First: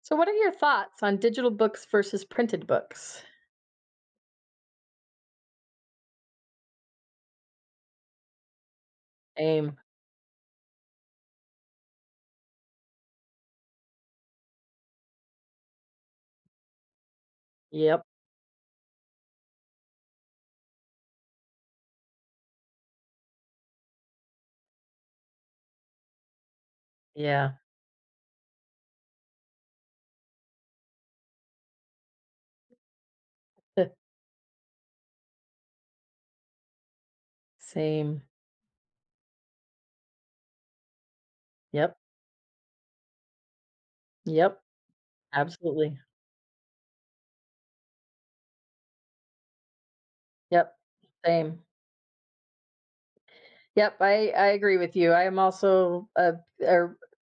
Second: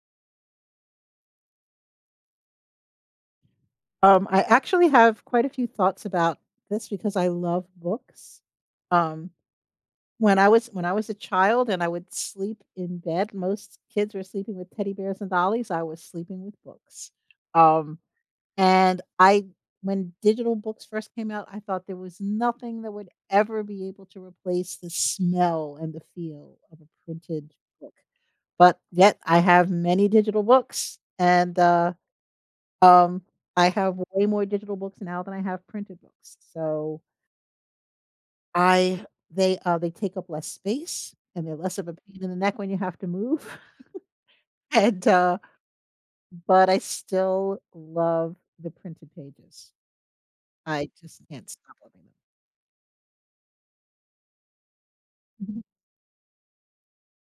So, what are your thoughts on digital books versus printed books? I actually have quite a few thoughts about this because I love books. Um, Same. when I was a child and I would sleep in bed, most kids were sleeping with teddy bears and dollies. I was sleeping with books. Um, Yep. and I when digital books first came out, I thought there was nothing that would ever be able to replace the smell and the feel of a Yeah. printed book. But yet I have many digital books and um, I have way more digital books now than I have printed books. So Same. I they take up less space and they're less of a Yep. pain in the neck when you have to move. Yep. And, Absolutely. but I still love the printed pages. Yep. I just can't Same. stop loving Yep. I agree with you. I am them. Mhm. also a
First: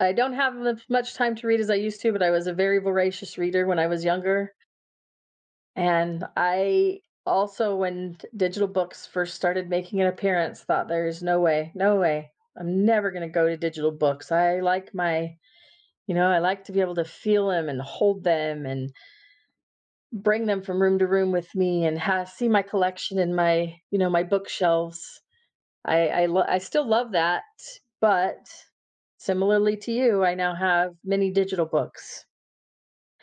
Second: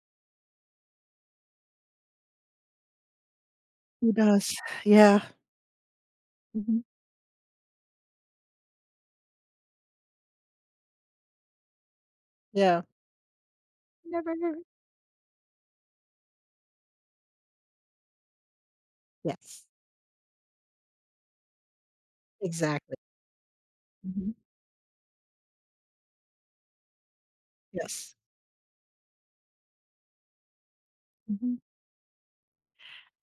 I don't have as much time to read as I used to, but I was a very voracious reader when I was Who younger, does? Yeah. and Mhm. I also when digital books first started making an appearance thought there is no way, no way, Yeah. I'm never going to go to digital books. I Never. like my— you know, I like to be able to feel them and hold them and Yes. bring them from room to room with me and see my Exactly. collection in my, you know, my Mhm. bookshelves. I I still love that, Yes. but similarly to you, I now have many Mhm. digital books.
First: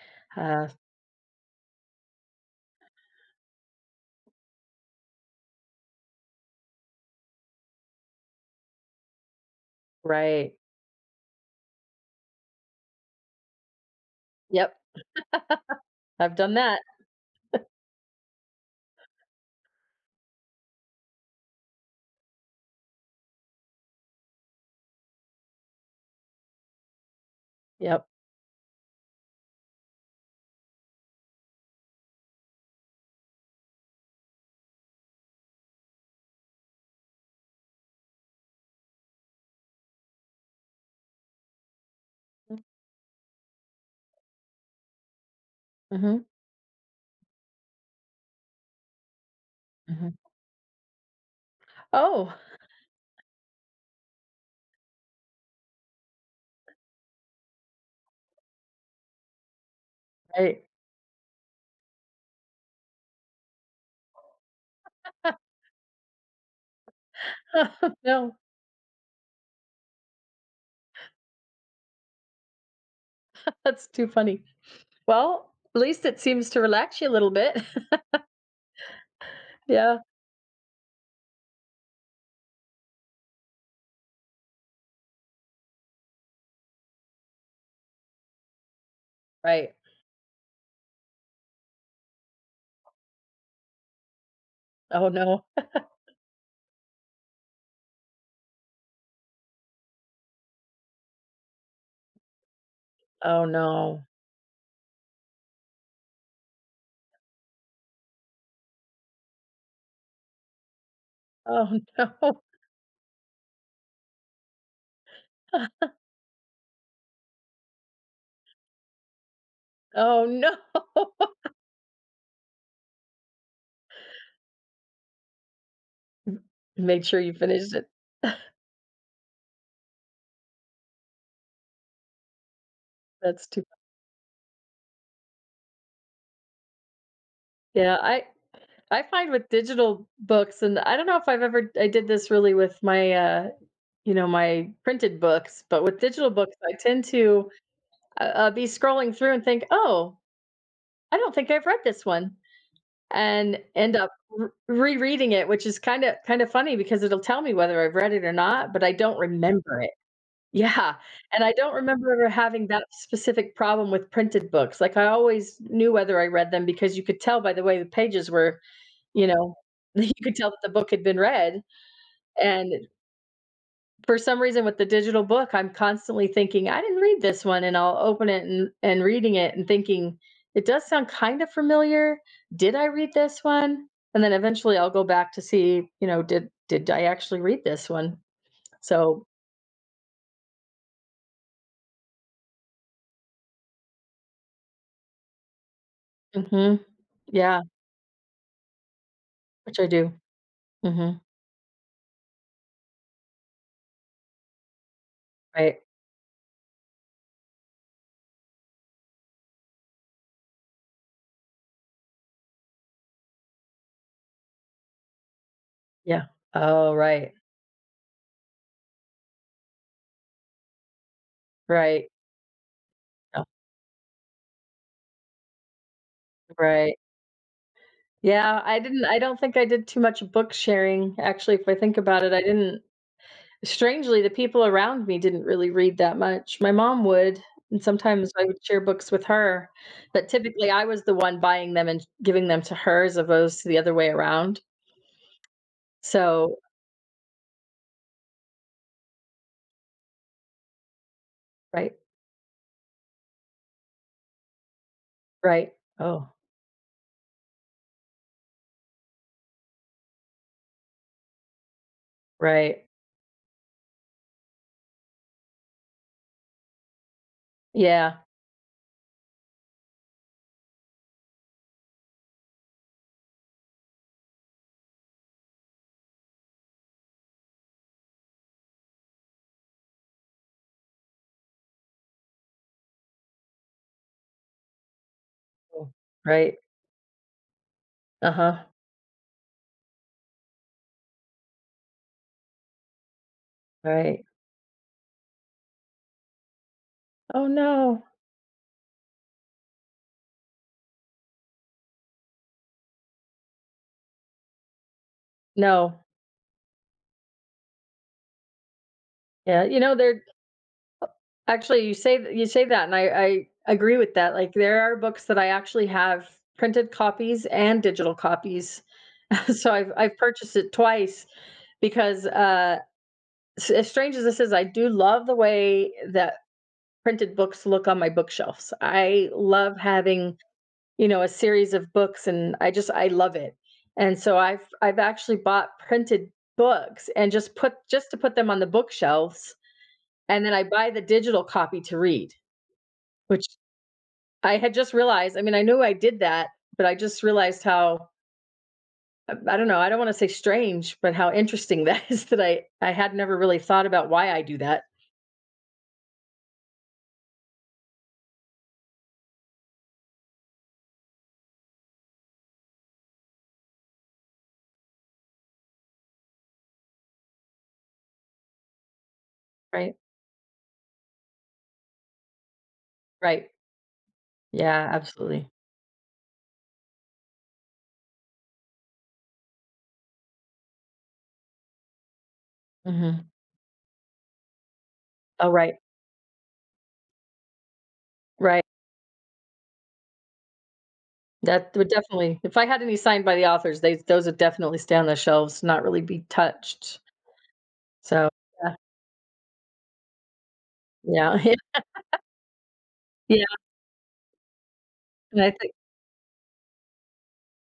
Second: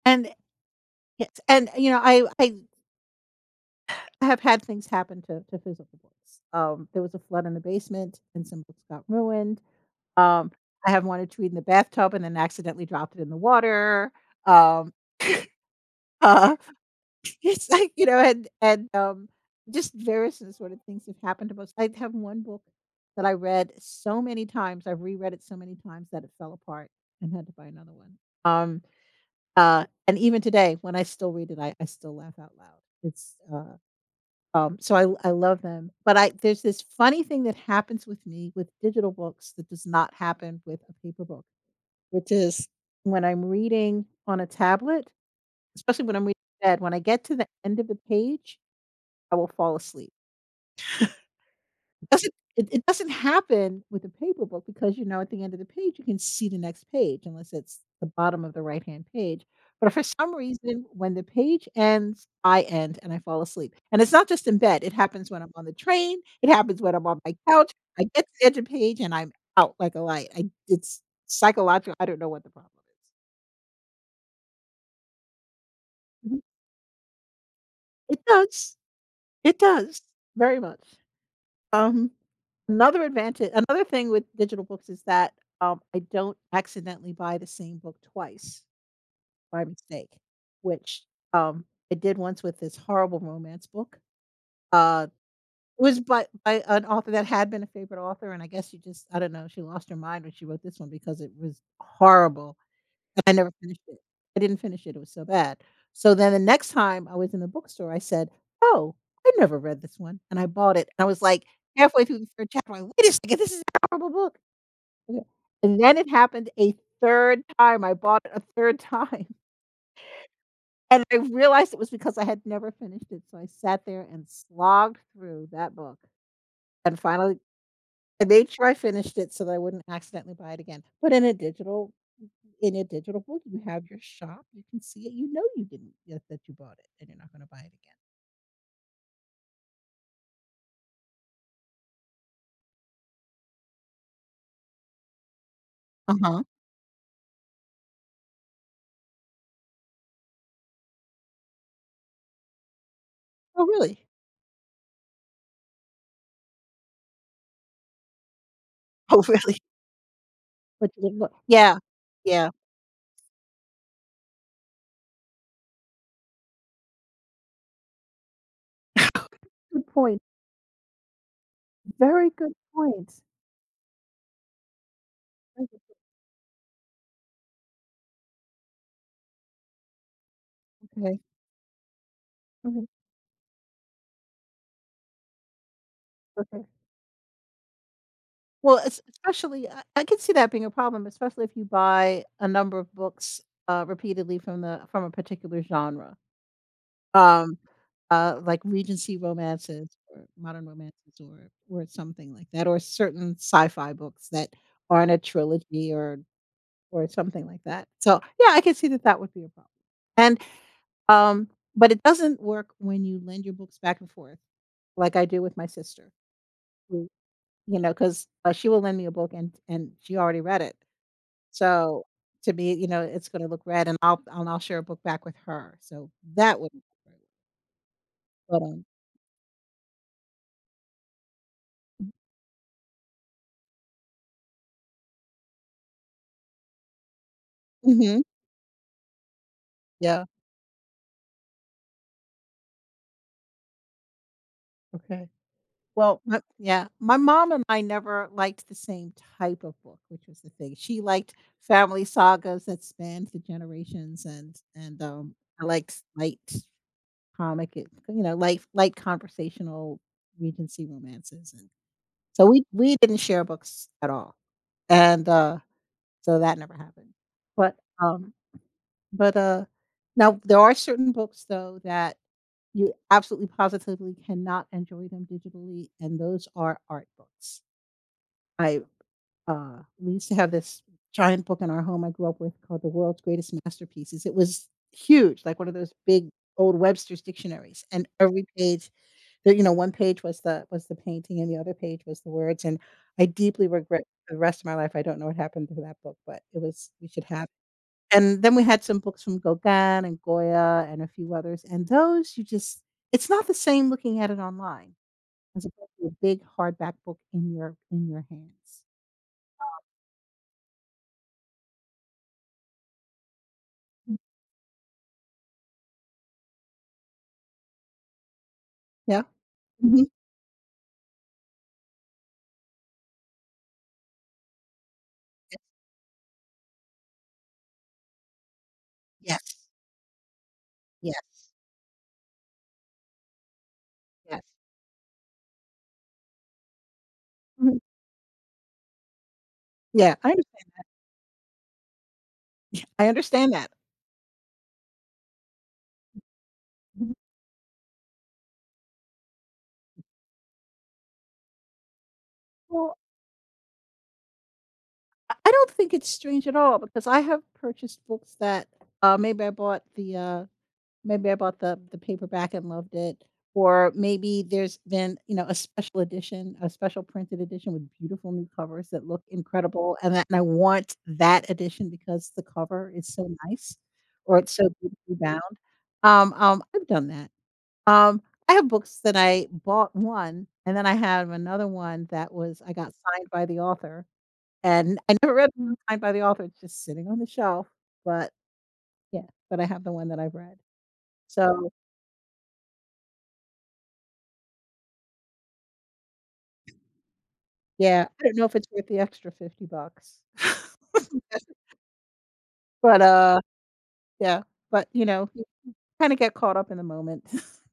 And Uh, yes, and, I I have had things happen to physical books. There was a flood in the basement and some books got ruined. Um, right. I have wanted to read in the bathtub and then accidentally dropped it in the water. Yep. Um, I've done uh, that. it's like, just various sort of things have happened to books. I have one book that I read so many times, I've reread it so many times that it fell apart and had to buy another Yep. one. Um, and even today, when I still read it, I still laugh out loud. It's, uh so I love them, but I there's this funny thing that happens with me with digital books that does not happen with a paper book, which is when I'm reading on a tablet, especially when Hmm. I'm reading in bed, when I get to the end of the page, I will fall asleep. Hmm. Doesn't Oh, it it doesn't happen with a paper book because, you know, at the end of the page, you can see the next page unless it's the bottom of the right-hand page, but for some right. reason, when the page ends, I end and I fall asleep, and it's not just in bed, it happens when I'm on the train, it happens when I'm on my couch, I get to No, the edge of the page and I'm out like a light, I it's psychological, I don't know what the problem that's too funny. Well, at least it is. Mhm. seems to relax you a little bit. It does, it Yeah. does, very much. Um, another thing with digital books is that, I don't accidentally buy the same book twice by Right. mistake, which, um, I did once with this horrible romance book. Uh, Oh no. it was by an author that had been a favorite author, and I guess she just I don't know, she lost her mind when she wrote this one because it was horrible. I Oh never finished it. no. I didn't finish it, it was so bad. So then the next time I was in the bookstore, I said, "Oh, I never read this one," and I bought it, and I was, like, Oh, halfway through the no. 3rd chapter, I'm like, "Wait a second, this is a horrible book." Yeah, and then it happened a 3rd time, I bought it a 3rd time, Oh, no. and I realized it was because I had never finished it, so I sat there and slogged through that book, and Make sure you finally finished it. I made sure I finished it so that I wouldn't accidentally buy it again, but in a digital book, That's you too have your shop, you can see it, you know you didn't that you bought it, and you're not gonna buy it again. Yeah, I find with digital books, and I don't know if I've ever I did this really with my, you know, my printed books, but with digital Uh-huh. books, I tend to, be scrolling through and think, "Oh, I don't think I've read this one," and "Oh, end really? up r rereading it, which is kinda funny because it'll tell me whether I've read it or not, but I don't Oh, really? remember it. But Yeah, you didn't look." and I don't Yeah. remember ever Yeah. having that specific problem with printed books, like, I always knew whether I read them because you could tell by the way the pages were, you know, Good you point. could tell that the book had been read, Very good and point. for some reason with the digital book, I'm constantly thinking, "I didn't read this one," and I'll open it and reading it and thinking, "It does sound "Okay. kinda familiar. Did Okay. I read this one?" And then eventually I'll go back to see, you know, Okay." did I actually read this one? Well, es So especially I could see that being a problem, especially if you buy a number of books, repeatedly from a particular genre. mhm, Um, yeah, like Regency which I romances do. or modern romances Mhm, or something like that, or certain sci-fi books that aren't a right. trilogy or something like that. So, yeah, I can see that that would be a problem. And, um, but it doesn't work when you lend your books back and forth, like I do with my sister, Yeah. Oh, who right. you know, 'cause, she will lend me a book and she already read it. So, Right. to me, you know, it's Oh, gonna look red, and I'll share a book back with her. So that wouldn't right. work. But, Yeah, um I don't think I did too much book sharing, actually, if I think about it. I didn't— strangely, the people around me didn't really read that much. My mom would, and Mhm. sometimes I would share books with her, Yeah. but typically I was the one buying them and giving them to her as opposed to the other way around. Okay. Well, My So yeah, my mom and I never liked the same type of book, which was the thing. She liked right, family sagas that spanned the generations, and I right. liked Oh, light comic, you know, light conversational Regency romances, and so we right. we didn't share books at all, and so that never happened. But Yeah. um, but now there are certain books though that you absolutely positively cannot enjoy them digitally, and those are art books. I, we used to have this giant book in our home I grew up with called The World's Greatest Masterpieces. It was huge, like one of Oh, those big right. old Webster's dictionaries, and every Uh-huh. page there you know, one page was the painting and the other page was the words, and I deeply regret Right. the rest of my life, I don't know what happened to that book, but it was we should Oh, have no. and then we had some books from Gauguin and Goya and a few others, and those you just it's not the same looking at it online as opposed No. to a big hardback book in your hands. Yeah, you know, there— actually, you say th you say that, and I agree with Mm, that, like, there are books that I actually have printed copies and digital copies. yeah, So I've mhm, I've purchased it twice because, s as strange as this is, I do love the yes, way that printed books look on my bookshelves. I yes, love having, you know, a yes, series of books, and I love it. And so yes. I've actually bought printed books and Mhm, just to put them on the bookshelves, yeah, and then I buy the digital copy to read, I which understand that. I had just realized, I mean, I knew I did that, but I Mhm. just realized how— I don't know, I don't want to say strange, but how interesting that is that I Well, had never really thought about why I do that, I don't think it's strange at all because I have purchased books that, uh, maybe I bought the, uh Maybe I bought the paperback and loved it, or maybe there's been, you know, a special edition, a special printed edition with beautiful new covers that look right? incredible, and I want that edition because the cover is so Right. nice, or it's so Yeah, beautifully absolutely. bound. I've done that. Um, I have books that I bought one, and then I have another one that was I got Mhm. signed by the author, and I never Oh, read the one right. signed by the author, it's just sitting on the shelf, but Right. yeah, but I have the one that I've read. So That would definitely— if I had any signed by the authors, they— those would definitely stay on the shelves, not really be touched. yeah, I So, don't know if it's yeah. worth the extra 50 bucks. Yeah. But, uh, Yeah, yeah, but, you know, and you I think kinda get caught up in the moment.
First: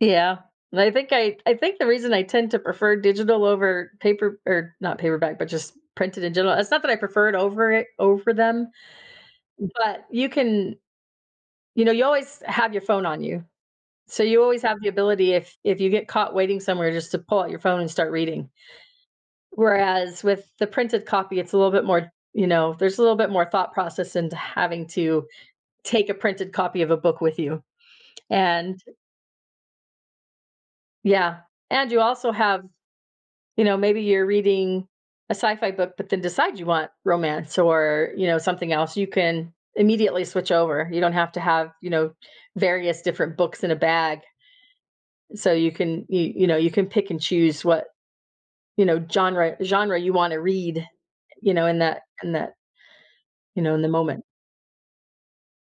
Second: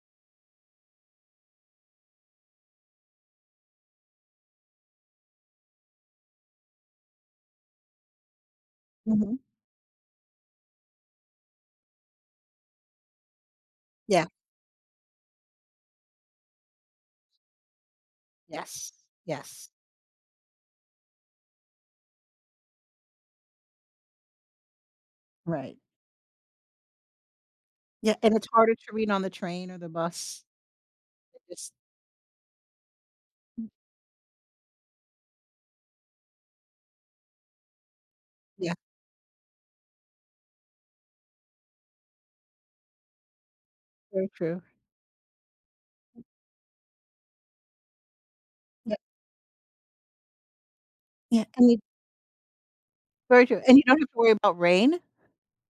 yeah. And I think I think the reason I tend to prefer digital over paper, or not paperback, but just printed in general. It's not that I prefer it over them, Mhm. but you can, you know, you always have your phone on you. So Yeah. you always have the ability, if you get caught waiting somewhere, just to pull out your phone and start reading. Yes, yes, Whereas with the printed copy, it's a little bit more, you know, there's a little bit more thought process into having to right. take a printed copy of a book with you. Yeah. And it's harder And to read on the train or the bus. yeah. It just And you also have— you Mm. know, maybe you're reading a sci-fi book, but then decide you want romance or, you know, something Yeah, else, you can immediately switch over. You don't have to have, you know, various different books in a bag. very true. So you can you, you know, you can pick and choose what, you Yeah, know, genre you want to read, yeah. you I know, mean, in that, very true, you know, and you in the don't have to moment. worry about rain?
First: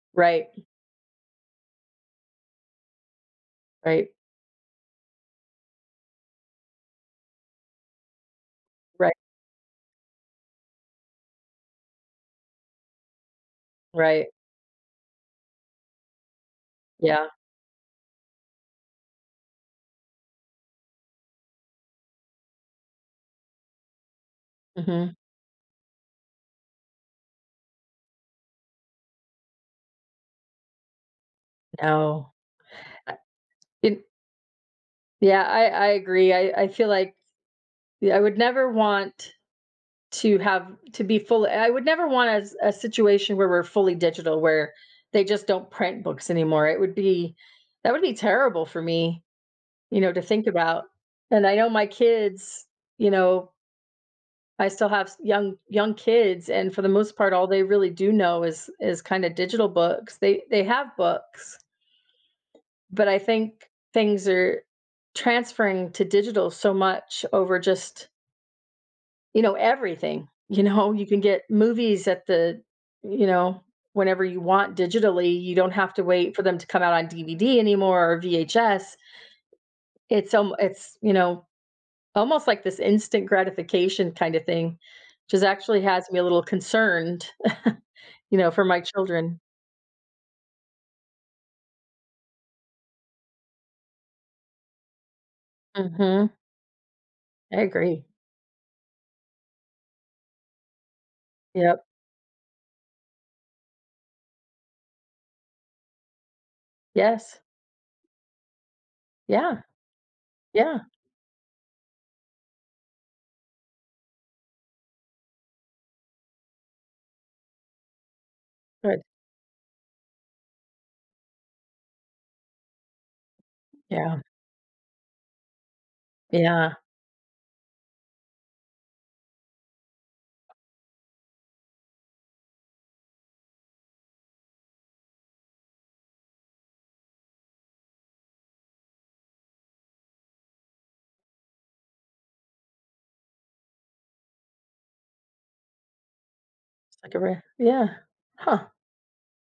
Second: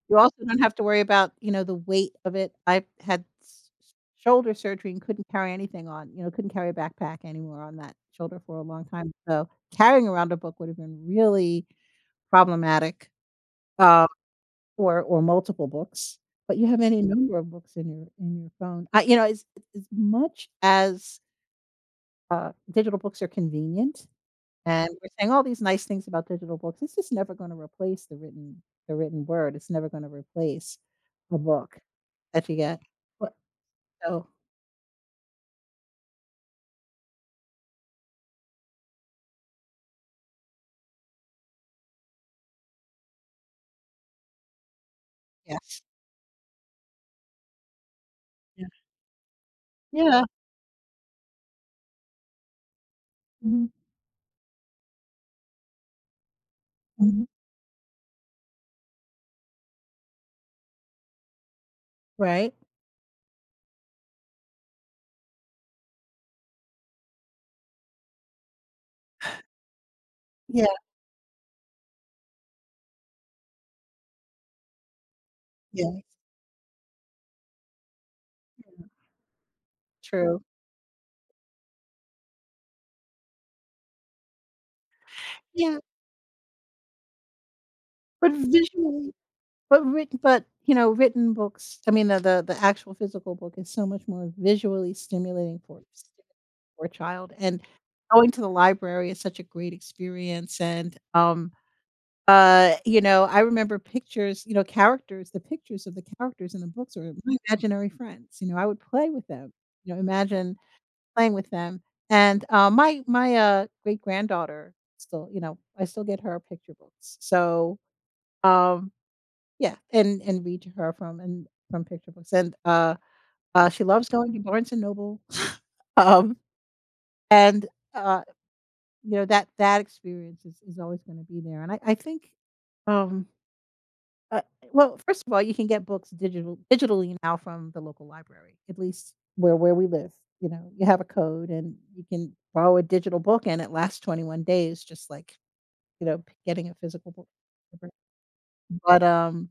You also Right. don't have to worry about, you know, the weight of it. I had s Right. shoulder surgery and couldn't carry anything on, you know, couldn't carry a backpack anymore on that shoulder for a long time, Right. so carrying around a book would have been really problematic, uh, Right. Or multiple books, but you have any Yeah. number of books in your phone. I you know, as much as, digital books are convenient and we're Mhm. saying all these nice things about digital books. It's just never gonna replace the written word. It's never gonna replace a book No. that you get. I- But it- so yeah, I agree. I feel like— yeah, I would never want— To have to be fully I would never want a situation where we're fully digital, where they just don't yes. print books anymore. It would be That would be terrible Yeah. for me, you know, to Yeah. think about. And I know my kids, you know, Mhm, I still have s young young kids, and for the most mhm. part, all they really do know is kinda digital books. They— they have books, Right? but I think things are transferring to digital so much over just— you know, everything, you Yeah, know, you can get movies at the— you know, whenever you want digitally, you don't yeah, have to wait for them to come out on DVD anymore or yeah. VHS. True. It's, you know, almost like this instant gratification kind of thing, which is Yeah, actually has me a little concerned, but you know, for my visually children. but written but, you know, written books I mean, the actual physical book is so much more visually stimulating Mhm. for a child, I and agree. going to the library is such a great experience, and, um Yep. Uh, you know, I remember pictures, you know, characters the pictures of the characters in the books are my Yes. imaginary friends, you know, I would play with them, Yeah. you know, imagine Yeah. playing with them, and, my great-granddaughter still you know, I still get her picture books, so, um, Good. yeah, and read to her from and from picture books, and she loves Yeah. going to Barnes& and Noble, um, Yeah. and, uh, you know, that that experience is always gonna be there, and I think, um Uh, well, first of all, you can get books digitally now from the local library, at least where we live. You know, you have a code and you can borrow a digital book and it lasts 21 days, just like, you know, getting a It's physical like a book. re Yeah. Huh. But um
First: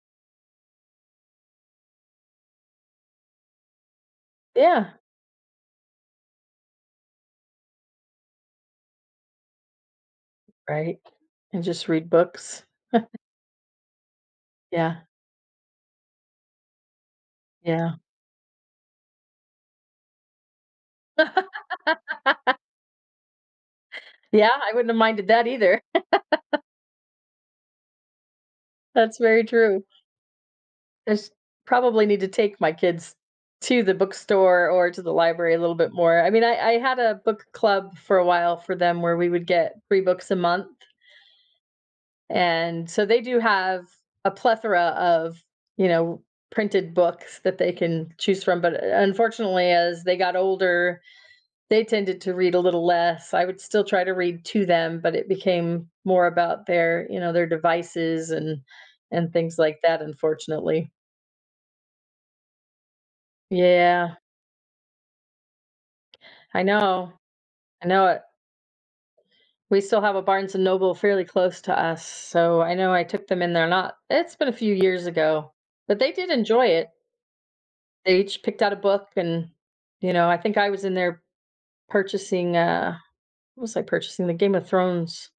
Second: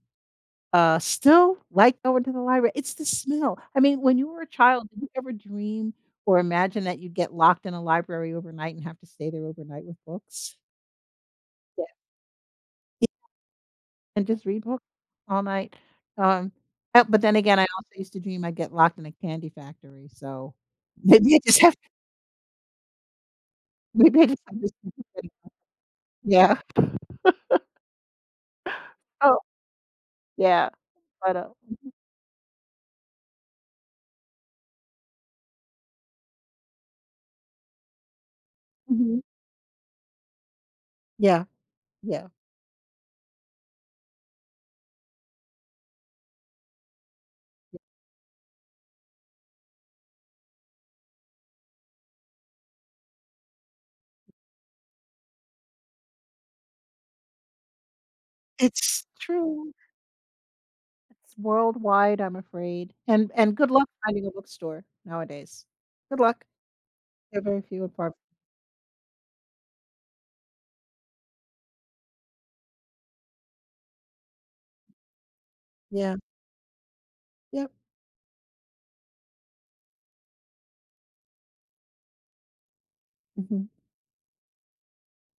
uh still like going to the library. It's the smell. I mean, when you were a child, Yeah. did you ever dream or imagine that you'd get locked in a library overnight and have to stay there overnight with books? Right. And Yeah. just read books. And just read books Yeah. all night. Um, but then again, I also Yeah. used to dream I'd get locked in a candy factory, so maybe I just have maybe I just Yeah, have this I wouldn't have minded that either. Yeah. That's Oh, very true. yeah, I s- but, Probably need to take my kids to the bookstore or to the library a little bit more. I mean, I had a book club for a while for them where mhm. we would get three books a month. Yeah, yeah. And so they do have a plethora of, you know, printed books that they can choose from. But unfortunately, as they got older, they tended to read a little less. I would still try to read to them, but it became more about their, you know, their devices and It's things true. like that, unfortunately. It's worldwide, I'm afraid, and good luck Yeah, finding a bookstore nowadays. Good luck. I know. There are very few I and know far it. We still have a Barnes& and Noble fairly close to us, so I know I took them in there— not— it's been a few years ago, but they Yeah. did enjoy it. Yep. They each picked out a book and, you know, I think I was in there purchasing, what Mhm. was I purchasing? The Game of Thrones,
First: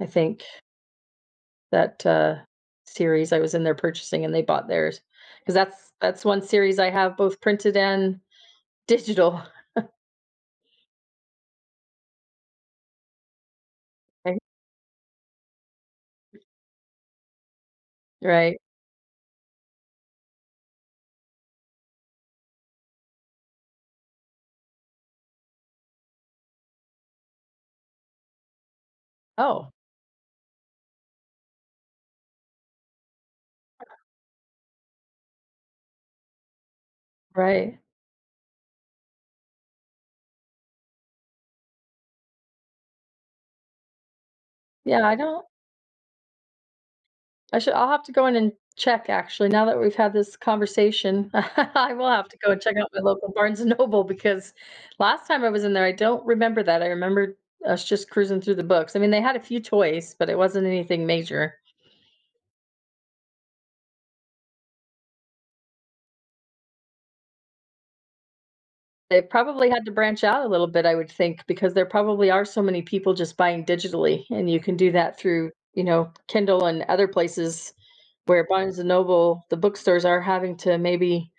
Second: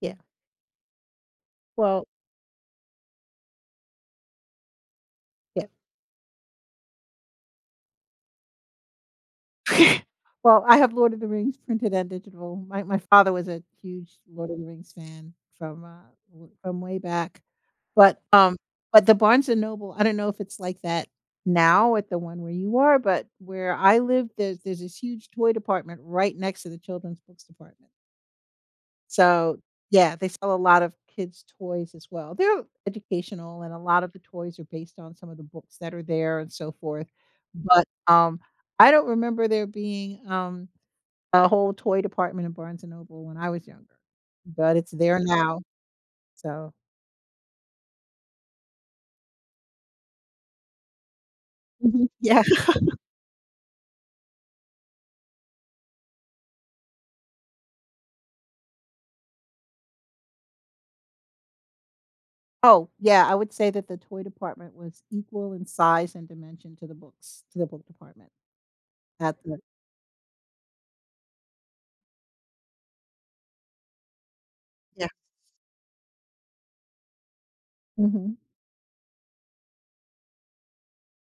I Yeah. think. Well, That, series. I was in there purchasing and they bought theirs, because yeah. That's one series I have both printed and digital, Well, I have Lord of the Rings printed and digital. My father was a huge right? Lord of the Rings fan from, w from way back, but, um Right. but the Barnes& and Noble, I don't know if it's like that now at the one where you are, but where I live, there's this huge toy department right next to the children's books department. So, Oh, yeah, they sell a lot of kids' toys as well. They're educational, and a lot of the toys are based on some of the books that are there and so forth, right. but, I don't remember there being, a whole toy department in Barnes& and Noble when I was younger, but it's Yeah, I there don't now, so I should— I'll have to go in and check actually, now that we've had this conversation, I Mhm, will have to yeah. go and check out my local Barnes& and Noble because last time I was in there, I don't remember that. I remember us just cruising through the books. I mean, they had a few toys, but it wasn't anything major. Oh, yeah, I would say that the toy department was equal in size and dimension to the books to the book department They at the probably had to branch out a little bit, I would think, because there probably are so many people just buying digitally, and you can do yeah. that through, you know, Kindle and other places Mhm. where Barnes& and Noble, the bookstores are having to maybe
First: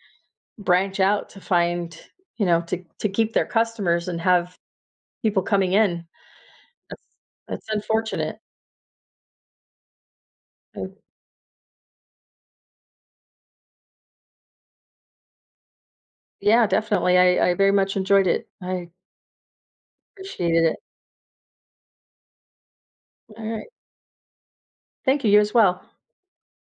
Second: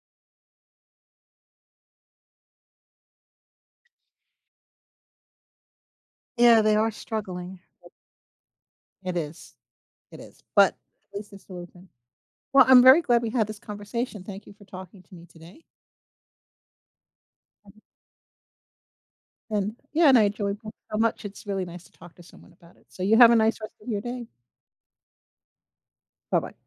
branch out to find, you know, to keep their customers and have people coming in. Yeah, they are That's struggling. that's unfortunate. It is, it is, but Uh, at least it's still open. Well, I'm very glad we had this conversation. Thank you for talking to me today, yeah, definitely. I and very much enjoyed it. I and yeah, and I enjoyed appreciated it. books so much. It's really nice to talk to someone about it. So you have a nice Alright. rest of your day. Thank you, you as well. Bye-bye.